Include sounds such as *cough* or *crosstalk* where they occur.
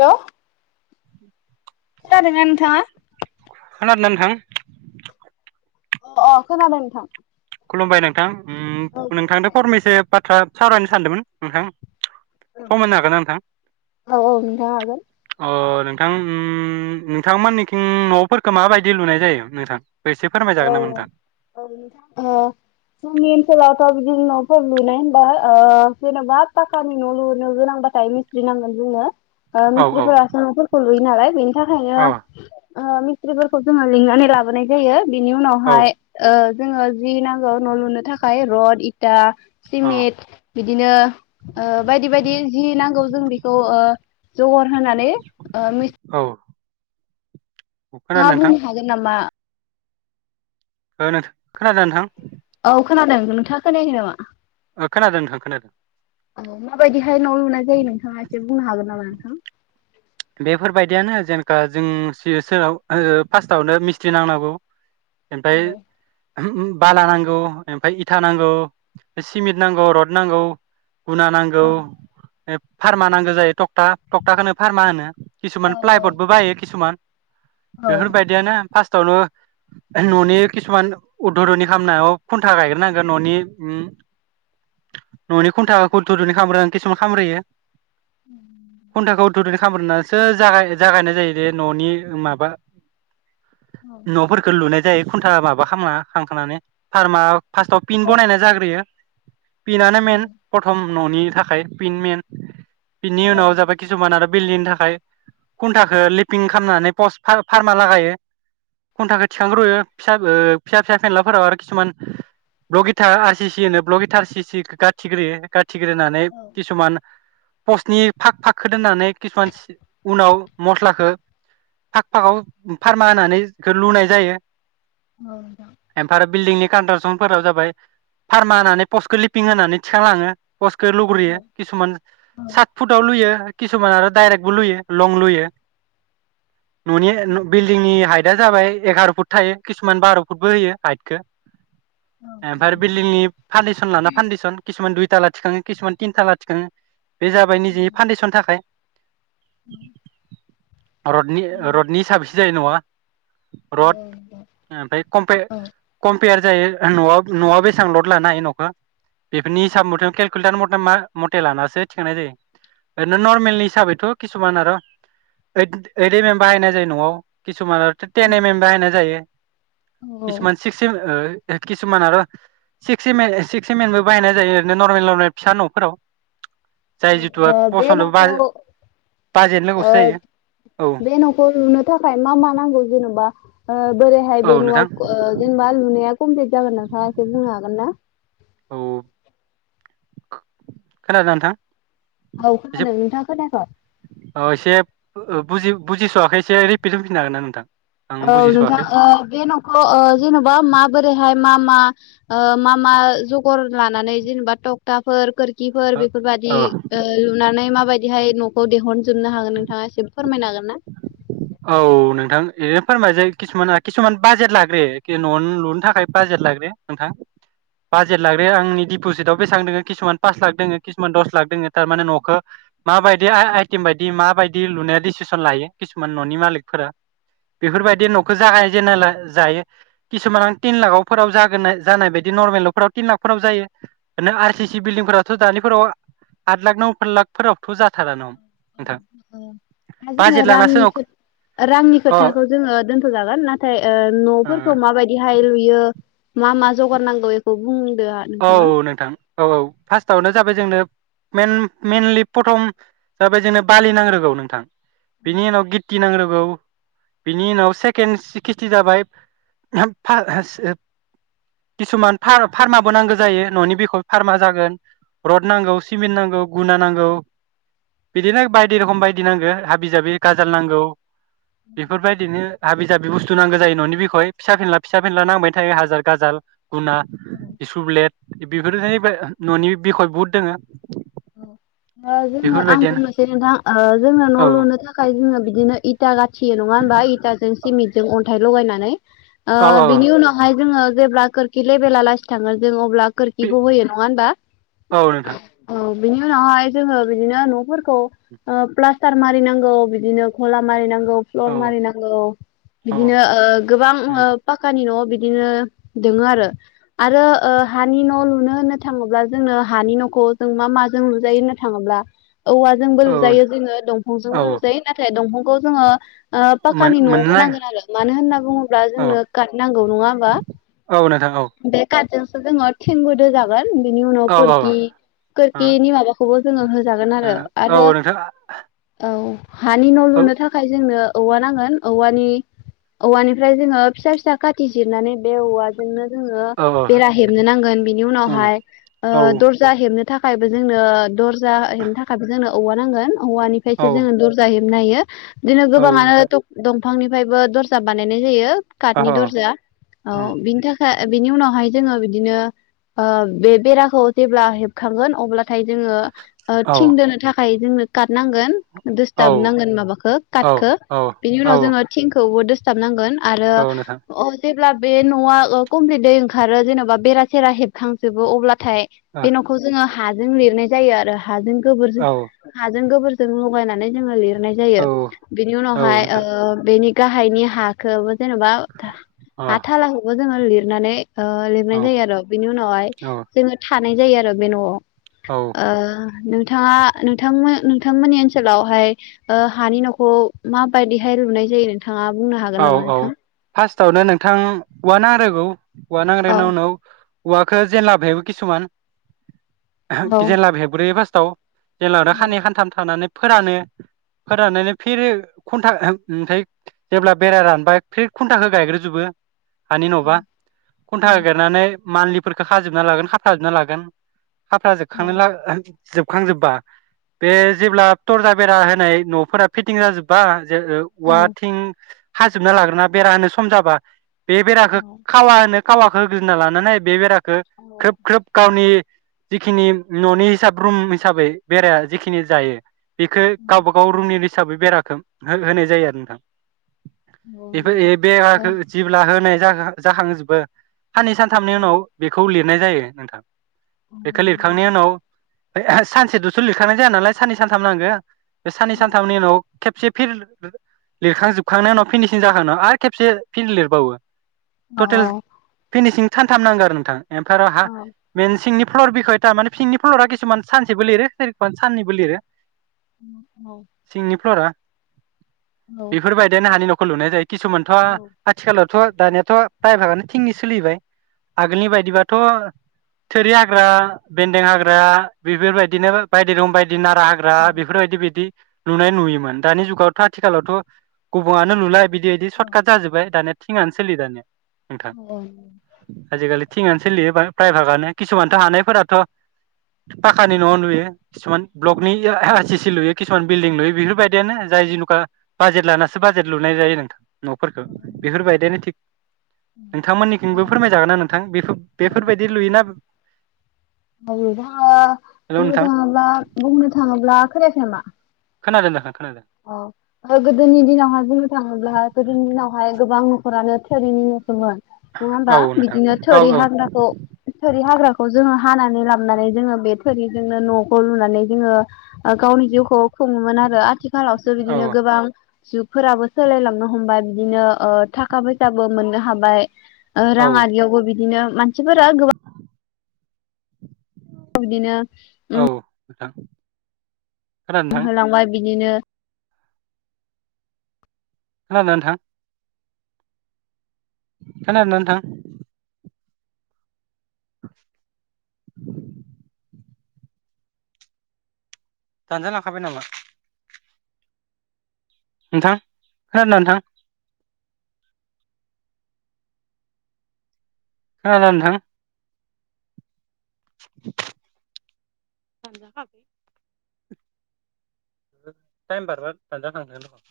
हेल' खोनादोंना नोंथांङा? खोनादोना नोंथां? अ अ खोनादों नोंथां । खुलुमबाय नोंथां । उम्म नोंथांदो फरमेसेब बाथ्रा सावरायनो सानदोंमोन नोंथां । सम होनो हागोन ना नोंथां? औ औ नोंथाङा हागोन अ नोंथां उम्म नोंथांमोननिखिं न'फोरखो माबायदि लुनाय जायो नोंथां? एसे औ फोरमायजागोन नामा नोंथां? औ नोंथां ओ जोंनि ओनसोलावथ' बिदिनो न'फोर लुनाय होनबा ओ जेन'बा पाखानि न' लुनो गोनांबाथाय मिस्थ्रि नांगोन जोंनो । ओ औ औ मिसथ्रिफोरासो न'फोरखौ लुयोनालाय बेनि थाखायनो औ ओ मिस्थ्रिफोरखौ जोंङो लिंनानै लाबोनाय जायो । बिनि औ उनावहाय ओ जोंङो जि नांगौ न' लुनो थाखाय रड इथा औ सिमिट बिदिनो ओ बायदि बायदि जि नांगौ जों बेखौ ओ जगर होनानै ओ मिस औ खोनादों नोंथांआ नोंथां बुंनो हागोन नामा? ओ नो खोनादोना नोंथां? औ खोनादों नोंथांङा खोनायाखै नामा? ओ खोनादो नोंथां खोनादों । औ माबायदि हाय न' लुनाय जायो नोंथांङा एसे बुंनो हागोन नामा? हो बेफोरबायदियानो जेनेका जों सि सोराव ओ फास्तावनो मिस्ट्रि नांनांगौ। ओमफ्राय औ होम बाला नांगौ ओमफाय इथा नांगौ, सिमित नांगौ, रड नांगौ, गुना औ नांगौ, ओ फार्मा नांगौ जायो टकटा टक्टाखौनो फार्मा होनो। औ किसुमान प्लायबदबो बाहायो किसुमान औ बेफोर बायदियानो फास्तावनो न'नि किसुमान उद्धधनि खामनायाव खुन्था गायग्रोनांगोन न'नि ओम न'नि खुन्था खुथुरनि खाम्रोन किसुमान खामरोयो खुन्थाखौ दुदुं खामरोनो सो जागाय जागायनाय जायो दे न'नि माबा न'फोरखौ लुनाय जायो। खुन्था माबा खामना खांथानानै फार्मा फास्तआव पिन औ बनायनाय जाग्रोयो। पिनानो मेन प्रथम न'नि थाखाय पिन मेन बिनि उनाव जाबाय किसुमान आरो बिल्डिंनि थाखाय खुन्टाखौ लिपिं खालामनानै पस फा फार्मा लागायो खुन्थाखौ थिखांग्रुयो फिसा ओ फिसा फिसा फेनलाफोराव आरो किसुमान ब्लग इथा आर सि सि नो ब्लग इथा आर सि सि गाथिग्रोयो गा थिग्रोनानै किसुमान पसनि फाक फागखौ दोननानै किसुमान सि उनाव मस्लाखौ फाख फाखाव फारमा होनानै लुनाय जायो । औ नोंथां बिल्दिंनि कनत्राकसन फोरा जाबाय फार्मा होनानै पस्टखौ लिफपिं होनानै थिखांलाङो। पसखौ लुग्रोयो किसुमान सात फुटाव लुयो किसुमान आरो दाइरेकबो लुयो । लं लुयो। न'नि बिल्डिंनि हाइटआ जाबाय एगार' फुट थायो किसुमान बार' फुटबो होयो हाइटखौ ओमफ्राय बिल्डिंनि फान्डेसन लाना फान्डेसन किसुमान दुइ थाला थिखाङो खिसुमान तिनथाला थिखाङो। बे जाबाय निजे औ फाउडेसन थाखाय औ रडनि औ रडनि सारभिस जायो नवा औ रड ओमफ्राय खमफे औ खम पेयार जायो न'आव न'आव बेसेबां लद लानो न'खौ बेफोरनि हिसाब मथे केुेलखु मद मा मथे लानासो थिखांनाय जायो ओरैनो नर्मेलनि हिासाबैथ' खि किसुमान आरो औड औड एम एम बाहायनाय जायो न'आव खि सुमार' टेन एम एमबाहायनाय जायो ओ खिसिमान स्खिसिम ओ किसुमान आरो six six M six M एनबो बाहायनाय जायो ओरैनो नरमेल नरमेल फिसा न'फोराव जाय जिथु बे फसन्द न'खौ बाय ओ बे न'खौ लुनो थाखाय मा मा नांगौ जोंनो? बा ओ बोरैहाय बे औ नोंथां न'आव ओ जेनेबा लुनाया कमप्लिट जागोन नोंथाङा एसे बुंनो हागोन ना औ खनादों नोंथां औ खोनादों नोंथाङा खोनायाखै ओ एसेब ओ बुजि बुजिस'वाखै एसे रिपिट होफिननो हागोन ना नोंथां आं औ नोंथां बुजिस'वाखै ओ बे ओ न'खौ जेन'बा माबोरैहाय मा मा ओ मा मा जगर लानानै जेनेबा तकताफोर खिरखि फिफोर ओ बेफोरबाददि औ ओ लुनानै माबायदिहाय न *unintelligible* जोबनो हागोन नोंथाङा एसे फोरमायनो हागोन ना औ नोंथां ओरैनो फोरमाय जै किसुमान किसुमान बाजेट लाग्रो न' लुनो थाखाय बाजेट लाग्रो नोंथां बाजार लाग्रो आंनि दिडिपजिटआव बेसेबां दङो खिसुमान पास लाख दोङो किसुमान दस लाख दोङो थारमाने न'खौ माबायदि आइटेम बायदि माबायदि लुनाया डिसिसन लायो किसुमान खिसुमान न'नि मालिकफोरा बेफोरबायदि न'खौ जागाय जेनाला जायो किसुमान आं थिन लाखावफोराव जागोन जानाय बायदि नर्मेल न' फोराव तिन लाखफोराव जायो एरनो आर सि सि बिल्डिं फोरावथ' दानिफोराव आद लाख न' लाखफोरावथ' जाथारा न ओं दा जोङो रांनि लानासो रांनि अ खोथाखौ जोङो दोनथ'जागोन नाथाय ओ न'फोरखौ माबायदिहाय लुयो मा मा जगार नांगौ बेखौ बुं औ नोंथां औ औ फार्स्टआवनो जाबाय जोंनो मेन-मेनलि प्रथम जाबाय जोंनो बालि नांग्रोगौ नोंथां। बिनि उनाव गिथि गौ बिनि उनाव सेकेन सि खिथि जाबाय फार *unintelligible* किसुमान फार-फारमा गो नांगौ जायो न'नि बिखौ फार्मा जागोन रड नांगौ सिमेन्ट नांगौ गुना नांगौ बिदिनो बायदि रोखम बायदि नांगौ हाबि जाबि गाजाल नांगौ। बेफोरबायदिनो हाबि जाबि बुस्थु थु नांगौ जायो न'नि बिखय फिसा फिनला फिसा फिनला नांबाय थायो हाजार गाजाल गुना। औ। सुब्लेट बेफोरनि न'नि बिखय बुहुद दोङो। औ। ओ जोङो आं बेफोरबायदियानो बुंनोसै नोंथां ओ जोङो औ न' लुनो थाखाय जोङो बिदिनो इ था गा थियो नङा होनोमबा इथाजों सिमितजों अन थाइ लगायनानै ओ औ औ बिनि उनावहाय जोङो जेब्ला खोरखि लेभेला लासि थाङो जों अब्ला खोरखिखौ होयो नङा होनबा? औ नोंथां बिनि उनावहाय जोङो बिदिनो न'फोरखौ ओ प्लास्टार मारिनांगौ बिदिनो गला मारिनांगौ। गौ प्लर औ मारिनांगौ औ इदिनो ओ गोबां ओ पाक्कानि न' बिदिनो दोङो आरो आरो ओ हानि न' लुनो होननो थाङोब्ला जोंनो हानि न'खौ जों मा माजों नुजायोनो थाङोब्ला औवाजोंबो लुजायो जोङो औ दंफांजोंबो लुजायो नाथाय दंफां खौ जोङो ओ पाक्कानि मोननो न'आवबो नागिरा नांगोन आरो मानो होनना बुङोब्ला औ जोंनो काट नांगौ नङा होमबा औ नोंथां औ बे काट जोंसो जोङो थिंबो दोजागोन। हम बिनि उनाव औ औ ओ खोर्खि खिनि माबाखो खौबो जोंनो हो जागोन आरो ओ औ आरो नोंथां औ। हानि न औ लुनो थाखाय जोंनो औवा नांगोन औवानि औवानिफ्राय जोङो फिसा फिसा खाथि जिरनानै बे औवाजोंनो जोङो औ बेरा हेबनो नांगोन बिनि उनावहाय उम ओ औ औ दर्जा हेबनो थाखायबो जोंनो दर जा हेबनो थाखायबो जोंनो औवा नांगोन। औवानिफ्रायसो जोङो औ दरजा हेब नायो बिदिनो नोंथां गोबाङानोथ दं बिफांनिफ्रायबो दरजा बानायनाय जायो। औ काटनि दरजा औ उम बिनि थाखा बिनि उनावहाय जोङो बिदिनो ओ बे बेराखौ जेब्ला हेब खांगोन अब्ला नाथाय जोङो ओ औ थिं दोनो थाखाय जोंनो काटनांगोन औ दोसथाब नांगोन माबाखौ काटखौ औ बिनि औ उनाव जोङो थिंखौबो दोस *unintelligible* नांगोन आरो औ नोंथां अ जे ब्ला बे नआ ओ कमप्लिटै ओंखारो जेनबा बेरा सेरा हेबखांजोबो अब्ला थाइ बे नखौ जोङो हाजों लिरनाय जायो आरो हाजों गोबोरजो ओ हाजों गोबोर जों लगायनानै जों लिर नायजायो औ बे औ उनावहाय ओ नोंथां बेनि गाहायनि हाखौबो जेनबा अ औ हाथालाखौबो जोंङो लिरनानै ओ लिरनाय जायो आरो बिनि उनावहाय औ जोङो थानाय जायो आरो बे न'आव। औ ओ नोंथाङा नोंथांमो नोंथांमोननि ओनसोलावहाय ओ हानि न'खौ माबायदिहाय लुनाय जायो नोंथा औ औ फार्स्टआवनो नोंथां *unintelligible* आरो औ औआ नांग्रे औ नाव नाव औवाखो जेनलाबो हेबो किसुमान औ जेनलाबो हेबग्रोयो फास औ जेलादा नङा खाननैै खानथाम थानानै फोरानो फोराननानै फिर खन्था *unintelligible* ओमफ्राय जेब्ला बेराया रानबाय फ्रि खुनथाखो गायग्रोजोबो हानि नबा खुन्था गायगारनानै मान्लिफोरखौ खाजोबना लागोन खाफ्राजोबना लागोन खाफ्रा जोबखांना *unintelligible* जोबखांजोब्बा बे जेब्ला तरजा बेरा होनाय नफोरा फिटिं जाजोब्बा *unintelligible* वाथिं खाजोबना लाग्रोना बेरा होनो सम जाबा बे बेराखो खावा होनो खावाखो होग्रोना लानानै बे बेरा गो घ्रोब घ्रोब गावनि जिखिनि ननि हिसाब रुम हिसाबै बेराया जिखिनि जायो बेखो गावबा गाव रुमनि लि हिसाबै बेराखो हो होनाय जायो आरो नोंथां बेफोर ए बेराखो जिब्ला होनाय *unintelligible* जाहां जोबो साननै सानथामनि उनाव बेखौ लिर नाय जायो नोंथां बेखौ लिरखांनि उनाव *unintelligible* सानसे दुस लिरखानाय जाया नालाय साननै सानथाम नांगो बे साननै सानथामनि उनाव खेबसे फिर लिरखांजोब होबखांनाय उनाव फिनिसिं जाखांना आरो खेबसे फिन लिरबावो टटेल फिनिसिं सानथाम नांगो आरो नोंथां एमफाय आरो हा मिनसिंनि फ्लर बिखय थामाने सिंनि फलरा किसुमान सानसेबो लिरो फेरिखन साननैबो लिरो *unintelligible* औ बेफोरबायदिनो हानि न'खौ लुनाय जायो । किसुमानथ' हा आथिखालाव थ' दानियाथ' प्राय फागानो थिंनि सोलिबाय । आगोलनि बायदिबाथ' थोरि हाग्रा, बेन्दों हाग्रा बेफोरबायदिनो बायदि रं बायदि दि नारा हाग्रा बेफोरबायदि बिदि नुनाय, नुयोमोन दानि जुगावथ' आथिखालावथ' गुबुङानो लुला बि दि इदि सर्ट काट जाजोबबाय दानिया थिंआनो सोलियो दानिआ । नोंथां । आजिखालि थिंआनो सोलियो । प्रायफागानो किसुमानथ' हानायफोराथ' पाखानि न'आव नुयो किसुमान ब्लकनि इओ लुयो किसुमान बिलदिं लुयो । बेफोर बायदियानो जाय जुनुखा बाजेट लाना सो बाजेट लुनाय जायो नोंथां न'फोरखौ । बेफोरबायदिनो थिग नोंथांमोननिखोनबो फोरमायजागोना नोंथां? बेफोर बेफोरबायदि लुयोना बुंनो थाङोब्ला हेल' बुंनो नोंथां थाङोब्ला बुंनो थाङोब्ला खोनायाखै नामा? खोनादों नोंथां खोनादों औ गोदोनि दिनावहाय बुंनो थाङोब्ला गोदोनि दिनावहाय गोबां न'खरानो थोरिनि न'सिम । नङा औ होमबा? नोंथां बिदिनो औ थोरि हाग्राखौ थोरि हाग्राखौ अ जोंहा हानानै लाबोनै जोङो बे थोरिजोंनो न'खौ लुनानै जोङो आं ओ गावनि जिउखौ खुङोमोन आरो आथि खालावसो औ बिदिनो गोबां जुग फोराबो सोलायलांनो हमबाय बिदिनो ओ थाखा फैसाबो मोननो हाबाय । ओ औ राङारियावबो बिदिनो मानसिफोरा गोबां बिदिनो ओम थां होलांबाय बिदिनो खोनादोंना नोंथां? खोनादों ना नोंथां? दानजा लांखाबाय नामा? नोंथां खोनादों ना नोंथां। खोनादोना नोंथां। दानजा खाबाय। टाइम बारबा दाजाखांगोन।